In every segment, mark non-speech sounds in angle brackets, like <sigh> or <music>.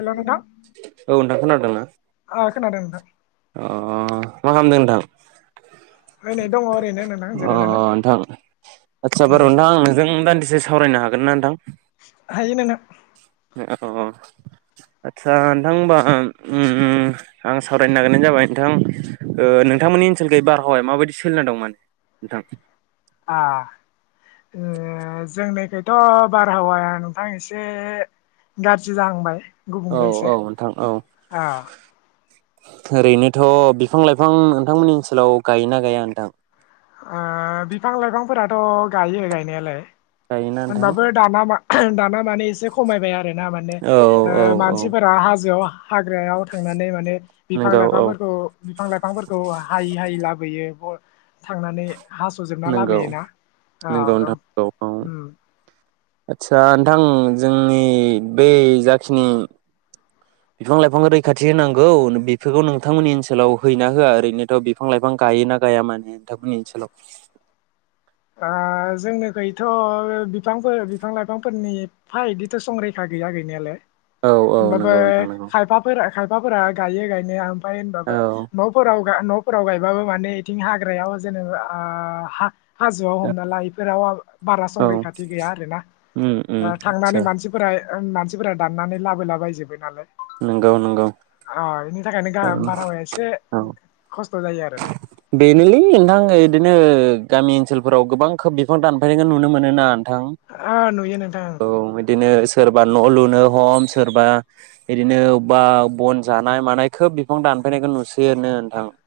हेल' नोंथां औ नोंथां खोनादोंना ओ खोनादों नोंथां अ मा खामदों? <unintelligible> ओमफ्राय नै दङ ओरैनो नोंथां अ जिरायनानै नोंथां आदसा बार' उम नोंथां नोंजों दान्दिसे स सावरायनो हागोन ना नोंथां? <inaudible> अ आदसा नोंथां ओमबा ओम आं सावरायनो नागिरनाया जाबाय नोंथां ओ नोंथांमोननि ओनसोलखोय बार अय माबायदि सोलिना दंमोन नोंथां? आ ओ जोंनिखैथ' बारहावाया नोंथां एसे गाज्रि जाहांबाय । औ औ नोंथां औ ओरैनोथ' बिफां-लाइफां नोंथांमोननि ओनसोलाव गायोना गाया नोंथां? ओ बिफां- लाइफांफोराथ' गायो गायनायालाय गायोना नोंथां होनबाबो दाना मा <unintelligible> दाना माने एसे खमायबाय आरो । ना माने औ औ औ मानसिफोरा हाजोआव हाग्रायाव थांनानै माने बिफां- नंगौ औ लाइफांफोरखौ बिफां- लाइफांफोरखौ हायै हायै लाबो लाबोयो थांनानै हास'जोबना नोंगौ नोंगौ <unintelligible> ओम आदसा नोंथां जोंनि बै जाखिनि बिफां-लाइफां रैखाथि होनांगौ बेफोरखौ नोंथांमोननि ओनसोलाव हैयोना होआ ओरैनोथ' बिफां-लाइफां गायोना गाया माने नोंथांमोननि ओनसोलाव? ओ जोंनिखैथ' बिफांफोर बिफां-लाइफांफोरनि एफा इदिथ' संरैखा गैया गैनायालाय औ औ नंगौ नोंथां । नंगौ <unintelligible> खायफाफोरा खायफाफोरा गायो गायनाया ‌। बाय औ होनबाबो न'फोराव न'फोराव गायबाबो माने बिथिं हाग्रायाव जेनेबा आ हाजोआव हमना ला बेफोराव बारा औ संरैखाथि गैया आरोना उम उम आदसा थांनानै मानसिफोरा मानसिफोरा दाननानै लाबोला बायजोब्बाय नालाय । नोंगौ नोंंगौ बिनि थाखायनो बारहावाया एसे खस्थ' जायो आरोना बेनोलै नोंथां बिदिनो गामि ओनसोलफोराव गोबां खोब बिफां दानफायनायखौ नुनो मोनोना । ओ नुयो नोंथां । बिदिनो सोरबा न' लुनो हम सोरबा बिदिनो अबेबा बन जानाय मानाय खोब बिफां दानफैनायखौ नुसैनो नोंथां ।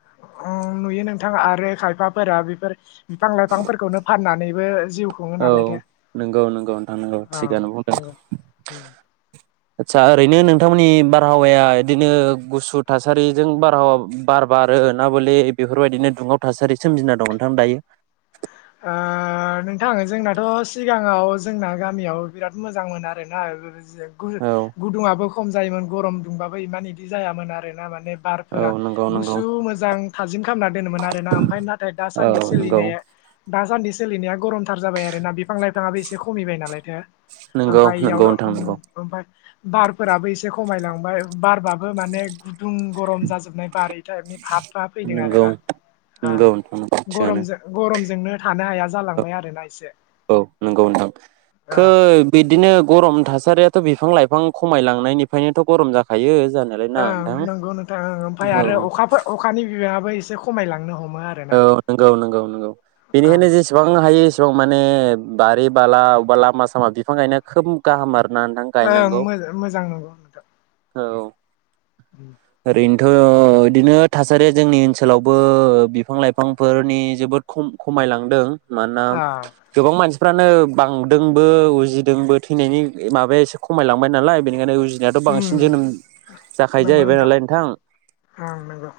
औ नुयो नोंथां आरो खायफाफोरा बेफोर बिफां लाइफांफोरखौनो फाननानैबो जिउ खुङो औ नालायथो नंगौ नंगौ नोंथां नंगौ औ थिगानो बुंदों नंगौ उम । आदसा ओरैनो नोंथांमोननि बारहावाया बिदिनो गुसु थासारिजों बारहावा बार बारो ना बले बेफोरबायदिनो दुंहाव थासारि सोमजिना दं नोंथां दायो? ओ नोंथां जोंनाथ' सिगाङाव जोंना गामियाव बिराद मोजां मोन आरोना । गु औ गुदुङाबो खम जा जायोमोन गरम दुंबाबो इमान इदि जायामोन आर ना माने । औ बारफोरा नंगौ नंगौ गुसु मोजां थाजिम खालामना दोनोमोन आरो ना ओमफ्राय नाथाय औ दासान्दि नंगौ सोलिनाया दासान्दि सोलिनाया गरमथार जाबाय आरो ना बिफां लाइफाङाबो एसे खमिबाय नालाय नंगौ आफायाइ इयाव नंगौ नोंथां ओम नंगौ ओमफ्राय बारफोराबो एसे खमायलांबाय बारबा माने गुदुं गरम जाजोबनाय बारनि फाबफ्रा फैदों नंगौ आरोना नंगौ नोंथां नंगौ थिगानो गरमजों गरमजोंनो थानो हाया जालांबाय आरोना एसे औ नंगौ नोंथां खो बिदिनो गरम थासारियाथ' बिफां लाइफां खमायलांनायनिफ्रायनोथ' गरम जाखायो । ओं नंगौ नोंथांं ओमफ्राय औ आरो अखाफोर अखानि बिबाङाबो एसे एसे खमायलांनो हम औ नंगौ नंगौ नंगौ ओं बेनिखायनो जेसेबां हायो बिफां माने बारि बाला बबेबा लामा सामा बिफां गायनाया खोब गाहाम आरो । ओं मोजां मोजां नंगौ । औ ओरैनो थ' बिदिनो थासारिया जोंनि ओनसोलावबो बिफां लाइफांफोरनि जोबोद खम खमायलांदों । मानोना ओ गोबां मानसि फ्रानो बांदोंबो उजिदोंबो थैनायनि माबाया एसे खमायलांबाय नालाय बेनिखायनो उजि- नायाथ' उम बांसिन जोनोम जाखायो जाहैबाय नालाय नोंथां । ओं नंगौ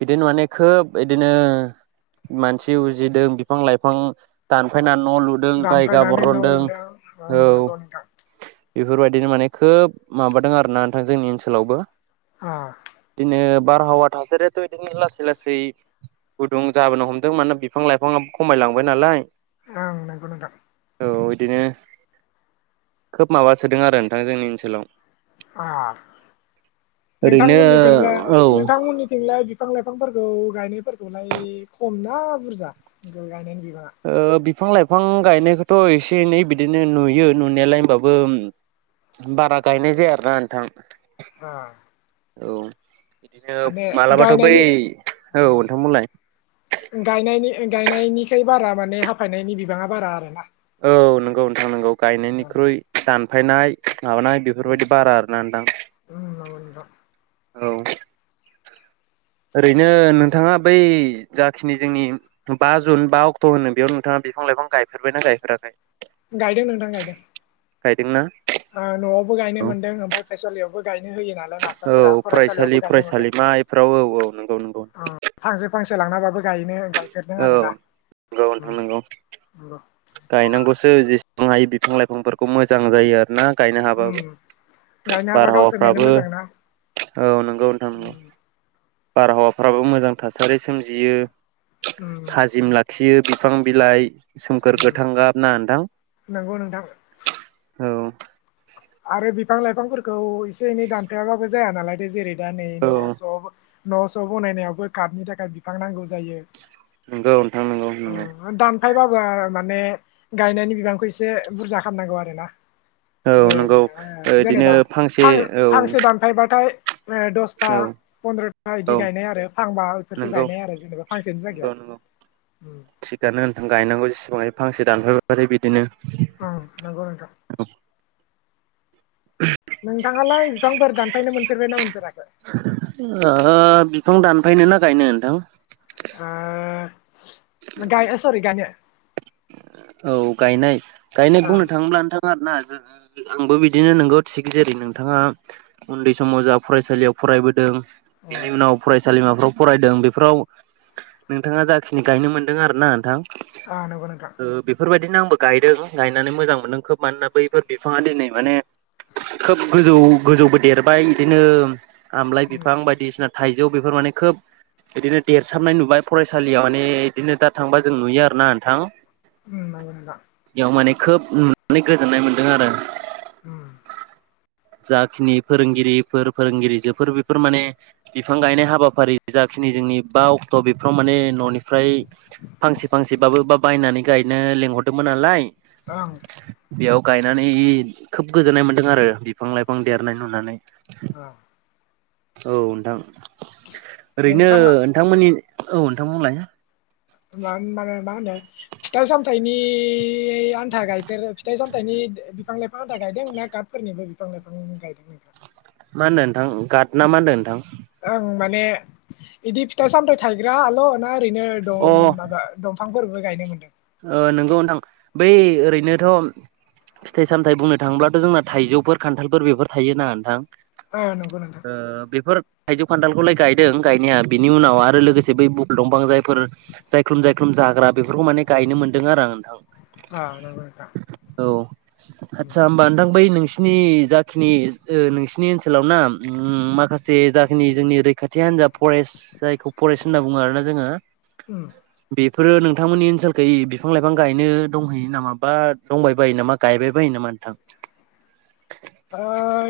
बिदिनो माने खोब बिदिनो मानसि उजिदों बिफां लाइफां दानफायनानै न' लुदों जायगा दामफायनानै न' बरनदों लुदों औ उम नंगौ नोंथां। बेफोरबायदिनो माने खोब माबादों आरोना नोंथां जोंनि ओनसोलावबो दिनो बारहावा थासारियाथ' इदिनो लासै लासै गुदुं जाबोनो हमदों मानोना बिफां लाइफाङाबो खमायलांबाय नालाय । ओं नोंगौ नोंथां औ बिदिनो खोब माबा सोदों आरो नोंथां जोंनि ओनसोलाव। ओ ओरैनो नोंथांमोननिंलाय औ नोंथांमोननिथिंलाय बिफां - लाइफां फांफोरखौ गायनायफोरखौलाय खम ना बुरजा गायनायनि बि ओ बि फां लाइफां गायनायखौथ' एसे एनै बिदिनो नुयो नुनायालाय होमबाबो बारा गायनाय जाया आरोना नोंथां। अ औ बिदिनो मालाबाथ' बै गायनायनि औ उम नोंथां बुंलाय गायनायनिखै बारा माने हाफायनायनि बिबाङा बारा आरो ना औ नंगौ नोंथां नंगौ गायनायनिख्रुइ दान- फायनाय माबानाय उम बेफोरबायदि बारा आरोना नोनथां उम नंगौ नोंथां औ ओरैनो नोंथाङा बै जाखिनि जोंनि बा जुन बा अक्ट' होनो बेयाव नोंथाङा बिफां लाइफां गायफेरबायना गायफेराखै? गायदों नोंथां गायदों गायदोंना? ओ न'आवबो गायनो मोन्दों ओमफाय फरायसालियावबो गायनो होयो नालाय औ मास्टारफोरा फरायसालि फरायसालियावबो गायनो मोनदों फरायसालिमा इफोराव औ औ नंगौ नंगौ ओं फांसे फांसे लांनाबाबो गायनो गाय- औ नंगौ नोंथां नंगौ नंगौ गायनांगौसो जेसेबां हायो बिफां लाइफांफोरखौ मोजां जायो आरो ना गायनो उम हाबाबो गायनो हाबा गावसोरनिनो बारहावाफ्राबो मोजां ना औ नंगौ नोंथां नंगौ उम बारहावाफ्राबो मोजां थासारि सोमजियो उम थाजिम लाखियो बिफां बिलाइ सोमखोर गो बना नोंथां नंगौ नोंथां औ आरो बिफां लाइफांफोर खौ एसे एनै दानफायाबो जाया नालाय जेरै दा नै औ न' स' न' स' बनायनायावबो कार्टनि थाखाय बिफां नांगौ जायो नंगौ नोंथां नंगौ नंगौ ओ दानफायबाबो माने गायनायनि बिबांखौ एसे बुरजा खालामनांगौ आरो ना औ नंगौ <unintelligible> बिदिनो जेनेबा फांसे फां औ फांसे दानफायबाथाय दसथा औ फन्द्र'था इदि औ गायनाय आरो फांबा बेफोरखौ नंगौ गायनाय आरो जेनेबा फांसेनि नंगौ नंगौ जायगायाव थिगानो नोंथां गायनांगौ जेसेबां हायो फांसे दानफायथाय बिदिनो औ नांगौ नोंथां नोंथाङालाय बिफांफोर दानफायनो मोनफेरबायना मोनफेराखै थां दानफैन ना गायनो नोंथां हा नोंथां सरि गायनो औ गायनाय गायनाय बुंनो ओं थाङोब्ला नोंथा आरोना जों आंबो बिदिनो नंगौ थिग जेरै नोंथाङा उन्दै समाव जा फरायसालियाव फरायबोदों बेनि ओं उनाव फरायसालिमाफ्राव फरायदों बेफोराव नोंथाङा जाखिनि गायनो मोनदों आरो ना नोंथां आ नंगौ नोंथां बिदिनो आंबो गायदों गायनानै मोजां मोनदों खोब मानोना बैफोर बिफाङा दिनै माने खोब गोजौ गोजौबो देरबाय बिदिनो आमलाय उम बिफां बायदिसिना थाइजौ थाइजौ बेफोर माने खोब बिदिनो देरसाबनाय नुबाय फरायसालियाव माने बिदिनो दा थांबा जों नुयो आरोना नोंथां उ मोन दा बेयाव माने खोब नुनानै गोजोननाय मोन्दों आरो औ जाखिनि फोरोंगिरिफोर फोरोंगिरिजोफोर बेफोर माने बिफां गायनाय हाबाफारि जाखिनि जोंनि बा अक्ट' बेफोराव माने न'निफ्राय फांसे फांसेबाबो ब बायनानै गायनो लिंहरदोंमोन नालाय ओं बेयाव गायनानै खोब गोजोननाय मोन्दों आरो बिफां लाइफां देरनाय नुनानै ओं औ नोंथां ओरैनो नोंथाङा नोंथांमोननि औ नोंथां बुंलाय मा मानो मा होनो फिथाइ सामथायनि आन्था गायफेरो फिथाइ सामथायनि बिफां लाइफां आन्था गायदों ना गाथफोरनिबो बिफां लाइफां गायदों नोंथाङा मा होनदों नोंथां गाद ना मा होनदों नोंथां ओं माने इदि फिथाइ सामथाइ थायग्राल' ना ओैरैनो अ दं माबा दंफांफोर बो गायनो मोनदों ओ नंगौ नोंथां बै ओरैनोथ' फिथाइ सामथाइ बुंनो थाङोब्लाथ' जोंना थाइजौफोर खान्थालफोर बेफोर थायो ना नोंथां ओ नंगौ नोंथां ओ बेफोर थाइजौ खान्थालखौलाय गायदों गायनाया बिनि उनाव आरो लोगोसे बै बुकुल दंफां जायफोर जायख्लुम जायख्लुम जाग्रा बेफोरखौ माने गायनो मोन्दों आरो आं नोंथां आ‌ नंगौ नोंथां औ आतसा होमबा नोंथां बै नों सिनि जाखिनि ओ नोंसिनि ओनसोलाव ना उम माखासे जाखिनि जोंनि रैखाथि हान्जा फरेस्ट जायखौ फरेस्ट होनना बुङो आरोना जोङो उम बेफोरो नोंथांमोननि ओनसोल खै बिफां लाइफां गायनो दंहैयो नामा बा दंबाय बायो नामा गायबाय बायो नामा नोंथां? ओ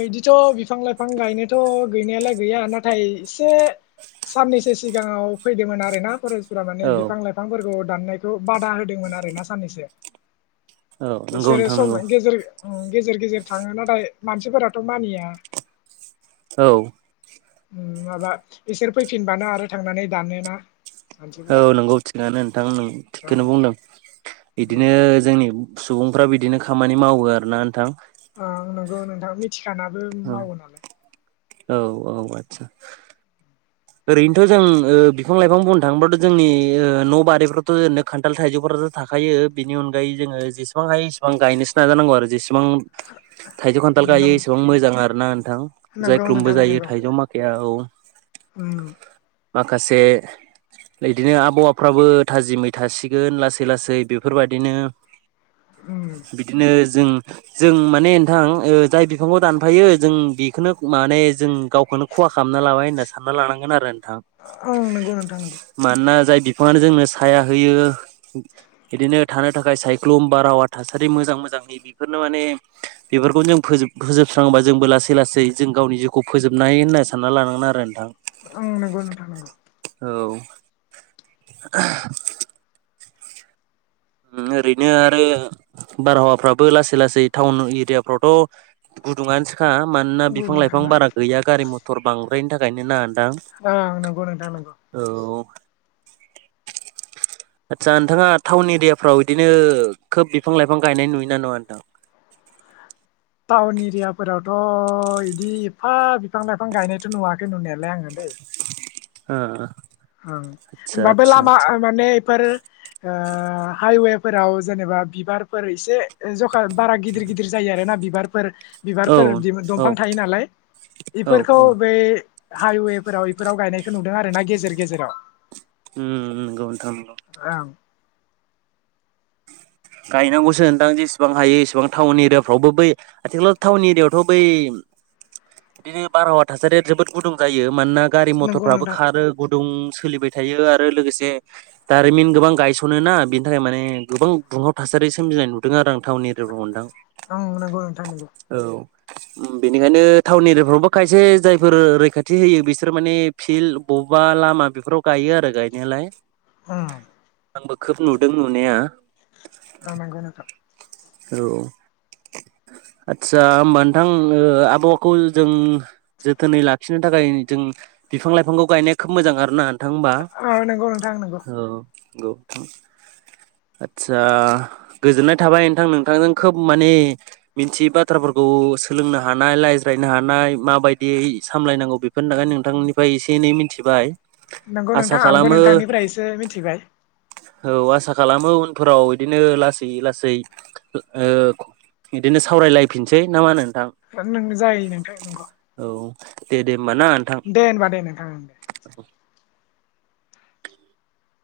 इदिथ बिफां लाइफां गायनोथ गैनायालाय गैया नाथाय एसे साननैसो सिगाङाव फैदोंमोन आरोना परेस फोरा माने औ बिफां लाइफांफोरखौ दाननायखौ बादा होदोंमोन आरो ना साननैसो। औ नंगौ बेसोरो नोंथां सम नंगौ गेजेर ओं गेजेर गेजेर थाङो नाथाय मानसिफोराथ मानिया। औ माबा इसोर फैफिनबानो आरो थांनानै दानोना। औ मानसिफोरा नंगौ थिगानो नोंथां नों ओं थिगखौनो बुंदों। उम बिदिनो जोंनि नि सुबुंफ्रा बिदिनो खामानि मावो आरोना नोंथां। थिखानाबो औ मावो नालाय औ औ आतसा ओरैनोथ जों ओ बिफां लाइफां बुंनो थाङोबथ जोंनि ओ न' बारिफ्रावथ ओरैनो खान्थाल थाइजौफोराथ थाखायो बेनि अनगायै जोङो जसेबां हायो एसेबां गायनोसो नाजानांगौ आरो जेसे बां थाइजौ खान्थाल नों गायो एसेबां मोजां आरो नान थां नंगौ नोंथां जायख्लुमबो जायो नंगौ थाइजौ माखाया औ। उम माखासे इदिनो आबहावाफ्राबो थाजिमै थासिगोन लासै लासै बेफोरबायदिनो उम बिदिनो जों जों माने नोंथां ओ जाय बिफांखौ दानफायो जों बेखौनो माने जों गावखौनो खहा खालामना लाबाय होनना सा सानना लानांगोन‌ आरो। ओं नंगौ नोंथां नंगौ मानोना जाय बिफाङानो जोंनो साया होयो बिदिनो थानो थाखाय सायख्लुम बारहावा थासारि मोजां मोजांनि बिफोरनो माने बेफोरखौनो जों फोजो-फोजोबस्रांबा जोंबो लासै लासै जों गावनि जिउखौ फोजोबनाय होनना सानना लानांगोन आरो। नोंथां ओं नंगौ नोंथां नंगौ। औ <unintelligible> उम ओरैनो आरो बारहावाफोराबो लासै लासै टाउन एरियाफोरावथ गुदुङानोसै खा मानोना बिफां लाइफां गुदुंखाना बारा गैया गारि मथर बां बैनि थाखायनो ना नोंथां ओं नांगौ नोथां नंगौ। औ आदसा नोंथाङा टाउन एरियाफोराव बिदिनो खोब बिफां लाइफां गायनाय नुयोना नुवा नोंथां? टाउन एरियाफोरावथ इदि एफा बिफां लाइफां गायनायथ नुवाखै नुनायालाय आङो दैै। आ ओं ओमबा बै लामा माने इफोर ओ हाइवे फोराव जेनेबा बिबारफोर एसे जख बारा गिदिर गिदिर जायो आरोना बिबार फोर औ बिबारफोर औ दंफां थायो नालाय औ बेफोरखौ औ बै हाइवेफोराव इफोराव गायनायखौ नुदों आरो ना गेजेर गेजेराव उम नंगौ नंगौ ओं गायनांगौसो नोंथां जेसेबां हायो एसेबां टाउन एरियाफोरावबो बै आथिखालाव टाउन एरियायावथ बै बिदिनो बारहावा थासारिया जोबोद गुदुं जायो मानोना गारि नंगौ मथरफोराबो नोंथां खारो गुदुं सोलिबाय थायो आरो लोगोसे दारिमिन गोबां गायसनोना बेनि थाखाय माने गोबां दुंहाव थासारि सोमजिनाय नुदों आरो आं टाउन एरियायाव नोंथां ओं नंगौ नोंथां नंगौ औ उम बेनिखायनो टाउन एरियाफोरावबो खायसे जायफोर रैखाथि होयो बिसोर माने फिल्ड बबेबा लामा बेफोराव गायो आरो गायनायालाय उम आंबो खोब नुदों नुनाया ओं नंगौ नोंथां औ आदसा होमबा नोंथां आबहावाखौ जों जोथोनै लाखिनो थाखाय जों बिफां लाइफांखौ गायनाया खोब मोजां आरोना नोंथां होमबा औ नंगौ नोंथां नंगौ औ नंगौ नोथां आदसा गोजोननाय थाबाय नोंथां नोंथांजों खोब माने मिथियै बाथ्राफोरखौ सोलोंनो हानाय रायज्रायनो हानाय माबायदियै सामलायनांगौ बेफोरनि थाखाय नोंथांनिफ्राय एसे एनै मिथिबाय नंगौ आसा नोंथां आंबो खालामो नोंथांनिफ्राय एसे मिथिबाय औ आसा खालामो उनफोराव इदिनो लासै लासै ओ इदिनो सावरायलायफिनसै ना मा होनो? नोंथां नोंनो जायो नोंथां नोंगौ औ दे दे होमबा ना नोंथां देे ओनबा दे नोंथां होन दे